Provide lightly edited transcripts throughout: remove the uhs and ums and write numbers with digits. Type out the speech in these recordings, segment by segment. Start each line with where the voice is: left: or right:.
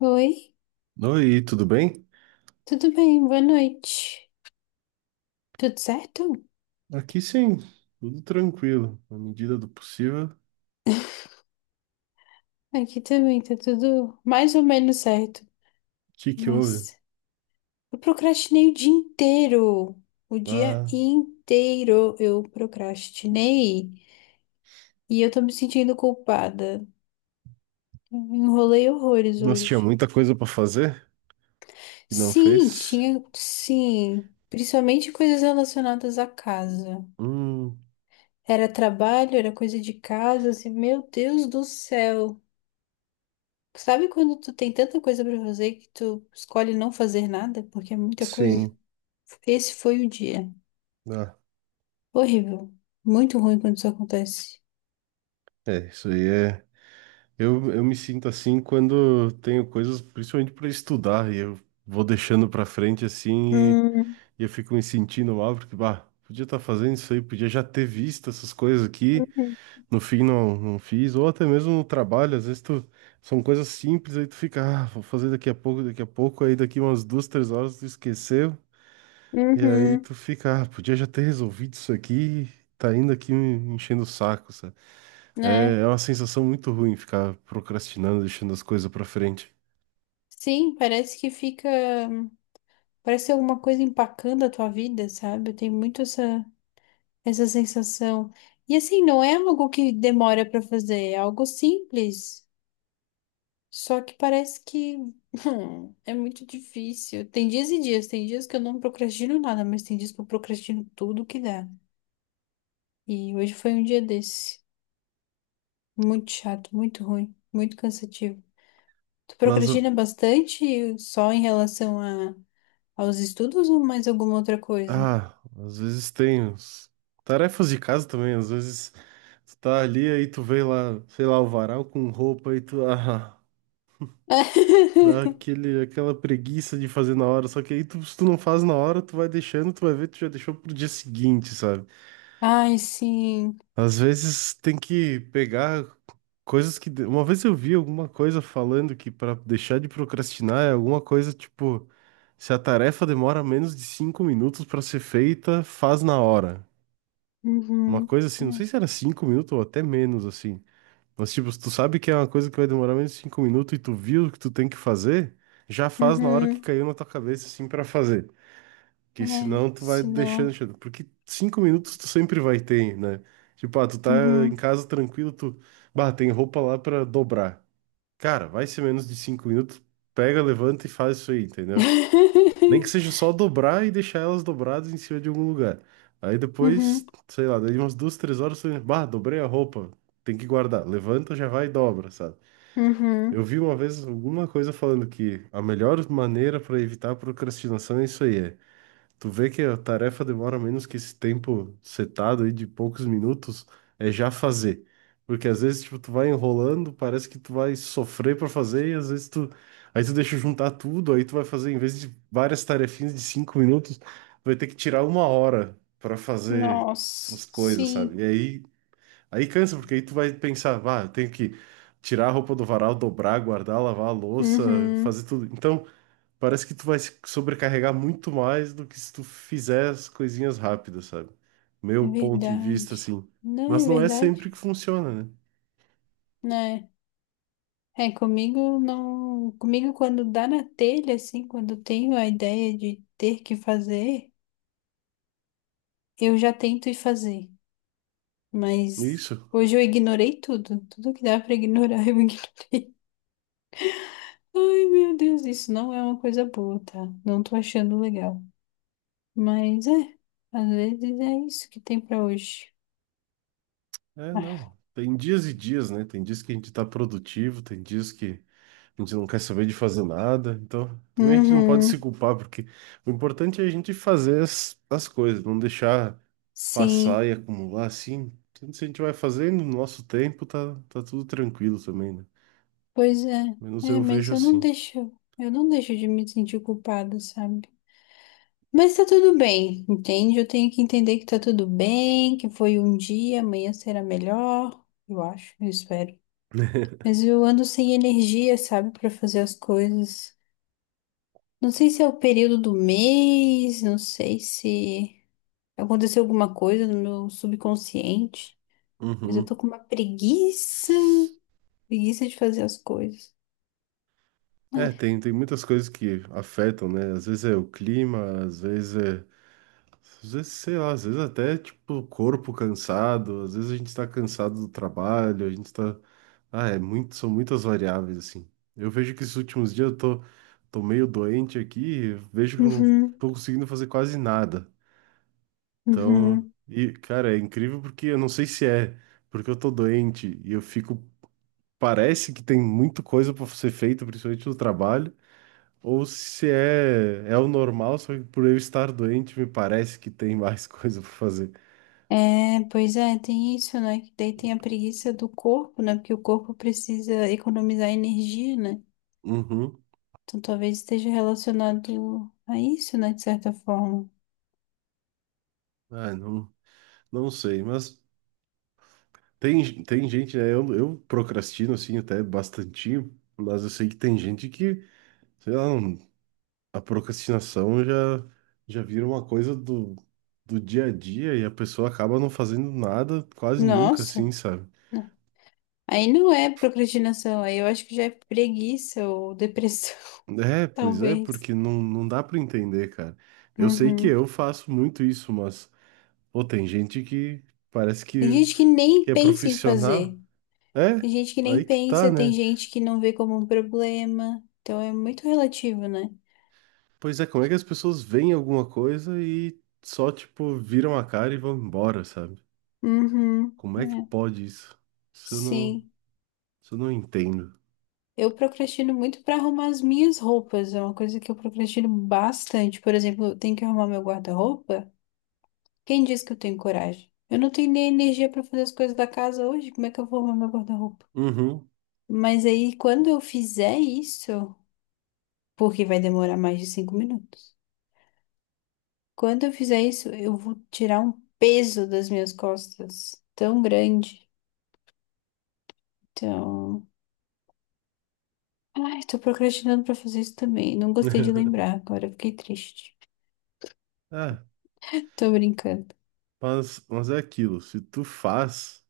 left: Oi,
right: Oi, tudo bem?
left: tudo bem? Boa noite. Tudo certo?
right: Aqui sim, tudo tranquilo, na medida do possível. O
left: Aqui também tá tudo mais ou menos certo,
right: que que houve?
left: mas eu procrastinei o dia inteiro. O dia
right: Ah,
left: inteiro eu procrastinei e eu tô me sentindo culpada. Eu Enrolei horrores
right: nós
left: hoje.
right: tinha muita coisa para fazer e não
left: Sim,
right: fez?
left: tinha, sim, principalmente coisas relacionadas à casa.
right: Hum,
left: Era trabalho, era coisa de casa, assim, meu Deus do céu. Sabe quando tu tem tanta coisa pra fazer que tu escolhe não fazer nada porque é muita coisa?
right: sim.
left: Esse foi o dia.
right: Ah,
left: Horrível. Muito ruim quando isso acontece.
right: é, isso aí é. Eu me sinto assim quando tenho coisas, principalmente para estudar, e eu vou deixando para frente assim e,
left: Hum,
right: eu fico me sentindo mal, porque, bah, podia estar fazendo isso aí, podia já ter visto essas coisas aqui.
left: uhum,
right: No fim não, não fiz, ou até mesmo no trabalho, às vezes tu, são coisas simples, aí tu fica, ah, vou fazer daqui a pouco, aí daqui umas 2, 3 horas tu esqueceu, e aí
left: uhum,
right: tu fica, ah, podia já ter resolvido isso aqui, tá ainda aqui me enchendo o saco, sabe? É,
left: né?
right: é uma sensação muito ruim ficar procrastinando, deixando as coisas pra frente.
left: Sim, parece que fica. Parece alguma coisa empacando a tua vida, sabe? Eu tenho muito essa sensação. E assim, não é algo que demora pra fazer, é algo simples. Só que parece que é muito difícil. Tem dias e dias, tem dias que eu não procrastino nada, mas tem dias que eu procrastino tudo que dá. E hoje foi um dia desse. Muito chato, muito ruim, muito cansativo. Tu
right: Mas,
left: procrastina bastante só em relação aos estudos ou mais alguma outra coisa?
right: ah, às vezes tem tarefas de casa também, às vezes tu tá ali, aí tu vê lá, sei lá, o varal com roupa, e tu, ah. Dá aquele, aquela preguiça de fazer na hora, só que aí tu, se tu não faz na hora, tu vai deixando, tu vai ver, tu já deixou pro dia seguinte, sabe?
left: Ai, sim.
right: Às vezes tem que pegar coisas que. Uma vez eu vi alguma coisa falando que pra deixar de procrastinar é alguma coisa tipo: se a tarefa demora menos de 5 minutos pra ser feita, faz na hora. Uma
left: Uhum.
right: coisa assim, não sei se era 5 minutos ou até menos, assim. Mas, tipo, se tu sabe que é uma coisa que vai demorar menos de 5 minutos e tu viu o que tu tem que fazer, já faz na hora que
left: Uhum.
right: caiu na tua cabeça, assim, pra fazer. Porque
left: É,
right: senão tu vai
left: se
right: deixando,
left: não.
right: deixando. Porque 5 minutos tu sempre vai ter, né? Tipo, ah, tu tá em
left: Uhum.
right: casa tranquilo, tu... Bah, tem roupa lá pra dobrar. Cara, vai ser menos de 5 minutos, pega, levanta e faz isso aí, entendeu? Nem que seja só dobrar e deixar elas dobradas em cima de algum lugar. Aí
left: Uhum.
right: depois, sei lá, daí umas 2, 3 horas, tu... Bah, dobrei a roupa, tem que guardar. Levanta, já vai e dobra, sabe? Eu
left: Uhum.
right: vi uma vez alguma coisa falando que a melhor maneira para evitar a procrastinação é isso aí, é. Tu vê que a tarefa demora menos que esse tempo setado aí de poucos minutos, é já fazer. Porque às vezes, tipo, tu vai enrolando, parece que tu vai sofrer para fazer, e às vezes tu. Aí tu deixa juntar tudo, aí tu vai fazer, em vez de várias tarefinhas de 5 minutos, vai ter que tirar 1 hora para fazer as
left: Nossa,
right: coisas,
left: sim.
right: sabe? E aí aí cansa, porque aí tu vai pensar, ah, eu tenho que tirar a roupa do varal, dobrar, guardar, lavar a louça,
left: Uhum.
right: fazer tudo. Então, parece que tu vai se sobrecarregar muito mais do que se tu fizer as coisinhas rápidas, sabe?
left: É
right: Meu ponto de vista,
left: verdade.
right: assim.
left: Não
right: Mas
left: é
right: não é sempre que
left: verdade,
right: funciona, né?
left: né? É, comigo não. Comigo, quando dá na telha, assim, quando eu tenho a ideia de ter que fazer, eu já tento ir fazer. Mas
right: Isso.
left: hoje eu ignorei tudo. Tudo que dá pra ignorar, eu ignoro. Ai, meu Deus, isso não é uma coisa boa, tá? Não tô achando legal. Mas é, às vezes é isso que tem pra hoje.
right: É,
left: Ah.
right: não. Tem dias e dias, né? Tem dias que a gente tá produtivo, tem dias que a gente não quer saber de fazer nada. Então, também a gente não pode se
left: Uhum.
right: culpar, porque o importante é a gente fazer as coisas, não deixar passar
left: Sim.
right: e acumular assim, tudo isso a gente vai fazendo no nosso tempo, tá, tá tudo tranquilo também, né?
left: Pois é,
right: Menos
left: é,
right: eu
left: mas
right: vejo assim.
left: eu não deixo de me sentir culpada, sabe? Mas tá tudo bem, entende? Eu tenho que entender que tá tudo bem, que foi um dia, amanhã será melhor, eu acho, eu espero. Mas eu ando sem energia, sabe, pra fazer as coisas. Não sei se é o período do mês, não sei se aconteceu alguma coisa no meu subconsciente, mas eu tô
right: Uhum.
left: com uma preguiça, preguiça de fazer as coisas,
right: É,
left: né?
right: tem muitas coisas que afetam, né? Às vezes é o clima, às vezes é. Às vezes, sei lá, às vezes até tipo o corpo cansado, às vezes a gente tá cansado do trabalho, a gente tá. Ah, é muito, são muitas variáveis, assim. Eu vejo que esses últimos dias eu tô, meio doente aqui, vejo que eu não
left: Uhum,
right: tô conseguindo fazer quase nada. Então,
left: uhum.
right: e cara, é incrível porque eu não sei se é porque eu tô doente e eu fico, parece que tem muita coisa pra ser feita, principalmente no trabalho, ou se é o normal, só que por eu estar doente me parece que tem mais coisa pra fazer.
left: É, pois é, tem isso, né? Que daí tem a preguiça do corpo, né? Porque o corpo precisa economizar energia, né?
right: Uhum.
left: Então talvez esteja relacionado a isso, né? De certa forma.
right: Ah, não, não sei, mas tem gente, né? Eu procrastino assim até bastantinho, mas eu sei que tem gente que, sei lá, não, a procrastinação já vira uma coisa do dia a dia e a pessoa acaba não fazendo nada quase nunca,
left: Nossa,
right: assim, sabe?
left: né? Aí não é procrastinação, aí eu acho que já é preguiça ou depressão,
right: É, pois é,
left: talvez.
right: porque não, não dá pra entender, cara. Eu sei que
left: Uhum.
right: eu faço muito isso, mas, pô, tem gente que parece
left: Tem gente que
right: que
left: nem
right: é
left: pensa em
right: profissional.
left: fazer,
right: É,
left: tem gente que
right: aí
left: nem
right: que tá,
left: pensa, tem
right: né?
left: gente que não vê como um problema, então é muito relativo, né?
right: Pois é, como é que as pessoas veem alguma coisa e só, tipo, viram a cara e vão embora, sabe?
left: Uhum.
right: Como é que
left: É.
right: pode isso? Isso eu não,
left: Sim.
right: isso eu não entendo.
left: Eu procrastino muito para arrumar as minhas roupas, é uma coisa que eu procrastino bastante. Por exemplo, eu tenho que arrumar meu guarda-roupa? Quem diz que eu tenho coragem? Eu não tenho nem energia para fazer as coisas da casa hoje, como é que eu vou arrumar meu guarda-roupa?
right: Uhum.
left: Mas aí, quando eu fizer isso, porque vai demorar mais de 5 minutos, quando eu fizer isso, eu vou tirar um peso das minhas costas tão grande. Então, ai, tô procrastinando para fazer isso também. Não gostei de lembrar agora, fiquei triste.
right: É,
left: Tô brincando.
right: mas é aquilo, se tu faz,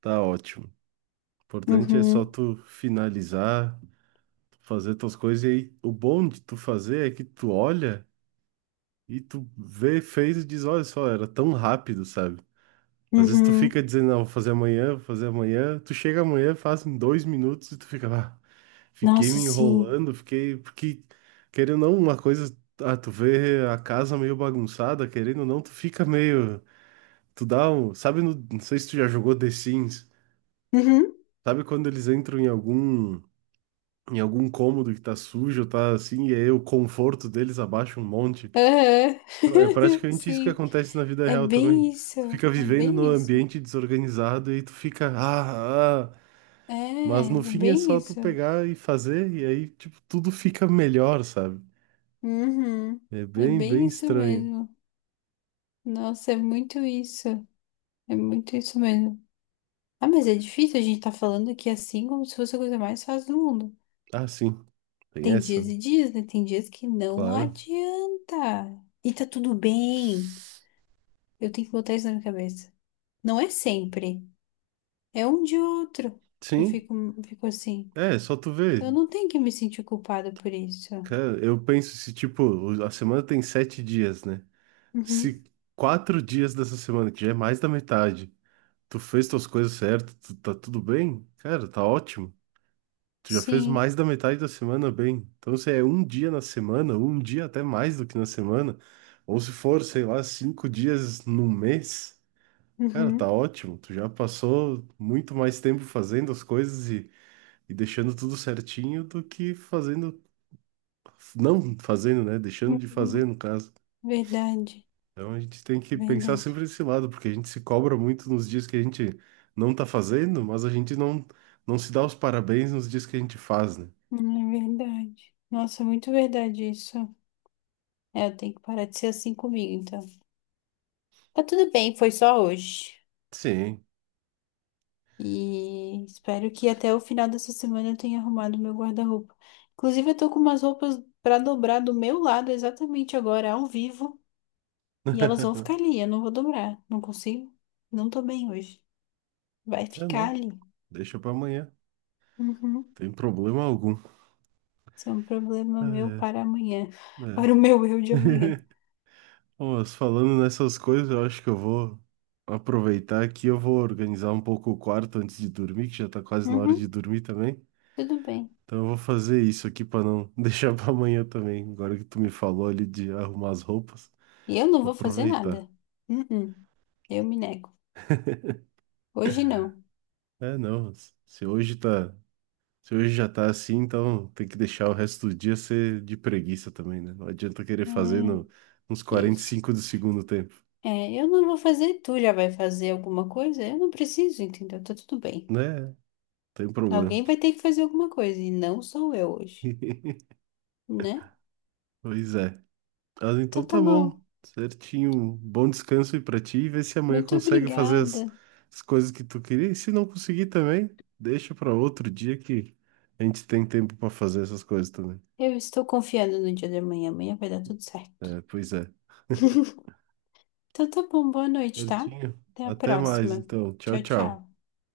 right: tá ótimo. O importante é só
left: Uhum.
right: tu finalizar, tu fazer tuas coisas e aí o bom de tu fazer é que tu olha e tu vê, fez e diz, olha só, era tão rápido, sabe? Às vezes tu
left: Uhum.
right: fica dizendo, não, vou fazer amanhã, tu chega amanhã, faz em 2 minutos e tu fica, ah, fiquei
left: Nossa,
right: me
left: sim.
right: enrolando, fiquei, porque, querendo ou não, uma coisa, ah, tu vê a casa meio bagunçada, querendo ou não, tu fica meio... Tu dá um. Sabe, não sei se tu já jogou The Sims.
left: Uhum.
right: Sabe quando eles entram em algum. Em algum cômodo que tá sujo, tá assim, e aí o conforto deles abaixa um monte.
left: Aham.
right: Então, é praticamente isso que
left: Sim.
right: acontece na vida
left: É
right: real também.
left: bem isso.
right: Tu fica
left: É
right: vivendo num
left: bem isso.
right: ambiente desorganizado e aí tu fica, ah, ah. Mas no
left: É, é
right: fim é
left: bem
right: só tu
left: isso.
right: pegar e fazer, e aí, tipo, tudo fica melhor, sabe?
left: Uhum.
right: É
left: É
right: bem,
left: bem
right: bem
left: isso
right: estranho.
left: mesmo. Nossa, é muito isso. É muito isso mesmo. Ah, mas é difícil a gente tá falando aqui assim como se fosse a coisa mais fácil do mundo.
right: Ah, sim, tem
left: Tem
right: essa,
left: dias
right: né?
left: e dias, né? Tem dias que não
right: Claro.
left: adianta. E tá tudo bem. Eu tenho que botar isso na minha cabeça. Não é sempre. É um de outro que eu
right: Sim,
left: fico, fico assim.
right: é, só tu
left: Então
right: ver.
left: eu não tenho que me sentir culpada por isso.
right: Cara, eu penso se, tipo, a semana tem 7 dias, né?
left: Uhum.
right: Se 4 dias dessa semana, que já é mais da metade, tu fez tuas coisas certas, tu, tá tudo bem? Cara, tá ótimo. Tu já fez
left: Sim.
right: mais da metade da semana bem. Então, se é um dia na semana, um dia até mais do que na semana, ou se for, sei lá, 5 dias no mês, cara, tá
left: Uhum.
right: ótimo. Tu já passou muito mais tempo fazendo as coisas e deixando tudo certinho do que fazendo, não fazendo, né? Deixando de fazer,
left: Uhum.
right: no caso.
left: Verdade.
right: Então a gente tem que pensar
left: Verdade.
right: sempre nesse lado, porque a gente se cobra muito nos dias que a gente não tá fazendo, mas a gente não, não se dá os parabéns nos dias que a gente faz, né?
left: É verdade. Nossa, muito verdade isso. É, eu tenho que parar de ser assim comigo, então. Tá tudo bem, foi só hoje.
right: Sim.
left: E espero que até o final dessa semana eu tenha arrumado meu guarda-roupa. Inclusive, eu tô com umas roupas pra dobrar do meu lado exatamente agora, ao vivo. E elas vão ficar ali, eu não vou dobrar. Não consigo. Não tô bem hoje. Vai
right: É,
left: ficar
right: não.
left: ali.
right: Deixa pra amanhã.
left: Uhum.
right: Tem problema algum.
left: Isso é um problema meu para
right: É,
left: amanhã.
right: é.
left: Para o meu eu de amanhã.
right: Bom, mas falando nessas coisas, eu acho que eu vou aproveitar aqui, eu vou organizar um pouco o quarto antes de dormir, que já tá quase na hora de
left: Uhum.
right: dormir também.
left: Tudo bem.
right: Então eu vou fazer isso aqui pra não deixar pra amanhã também. Agora que tu me falou ali de arrumar as roupas,
left: E eu não
right: vou
left: vou fazer
right: aproveitar.
left: nada. Uhum. Eu me nego. Hoje não.
right: É, não. Se hoje tá, se hoje já tá assim, então tem que deixar o resto do dia ser de preguiça também, né? Não adianta querer fazer
left: É,
right: no, nos quarenta e
left: isso.
right: cinco do segundo tempo,
left: É, eu não vou fazer, tu já vai fazer alguma coisa? Eu não preciso, entendeu? Tá tudo bem.
right: né? Tem problema.
left: Alguém vai ter que fazer alguma coisa, e não sou eu hoje, né?
right: Pois é. Mas então
left: Então tá
right: tá
left: bom.
right: bom. Certinho. Bom descanso aí pra ti e vê se amanhã
left: Muito
right: consegue fazer as,
left: obrigada.
right: as coisas que tu queria. E se não conseguir também, deixa pra outro dia que a gente tem tempo pra fazer essas coisas também.
left: Eu estou confiando no dia de amanhã. Amanhã vai dar tudo certo.
right: É, pois é.
left: Então tá bom, boa noite, tá?
right: Certinho.
left: Até a
right: Até mais,
left: próxima.
right: então. Tchau,
left: Tchau,
right: tchau.
left: tchau.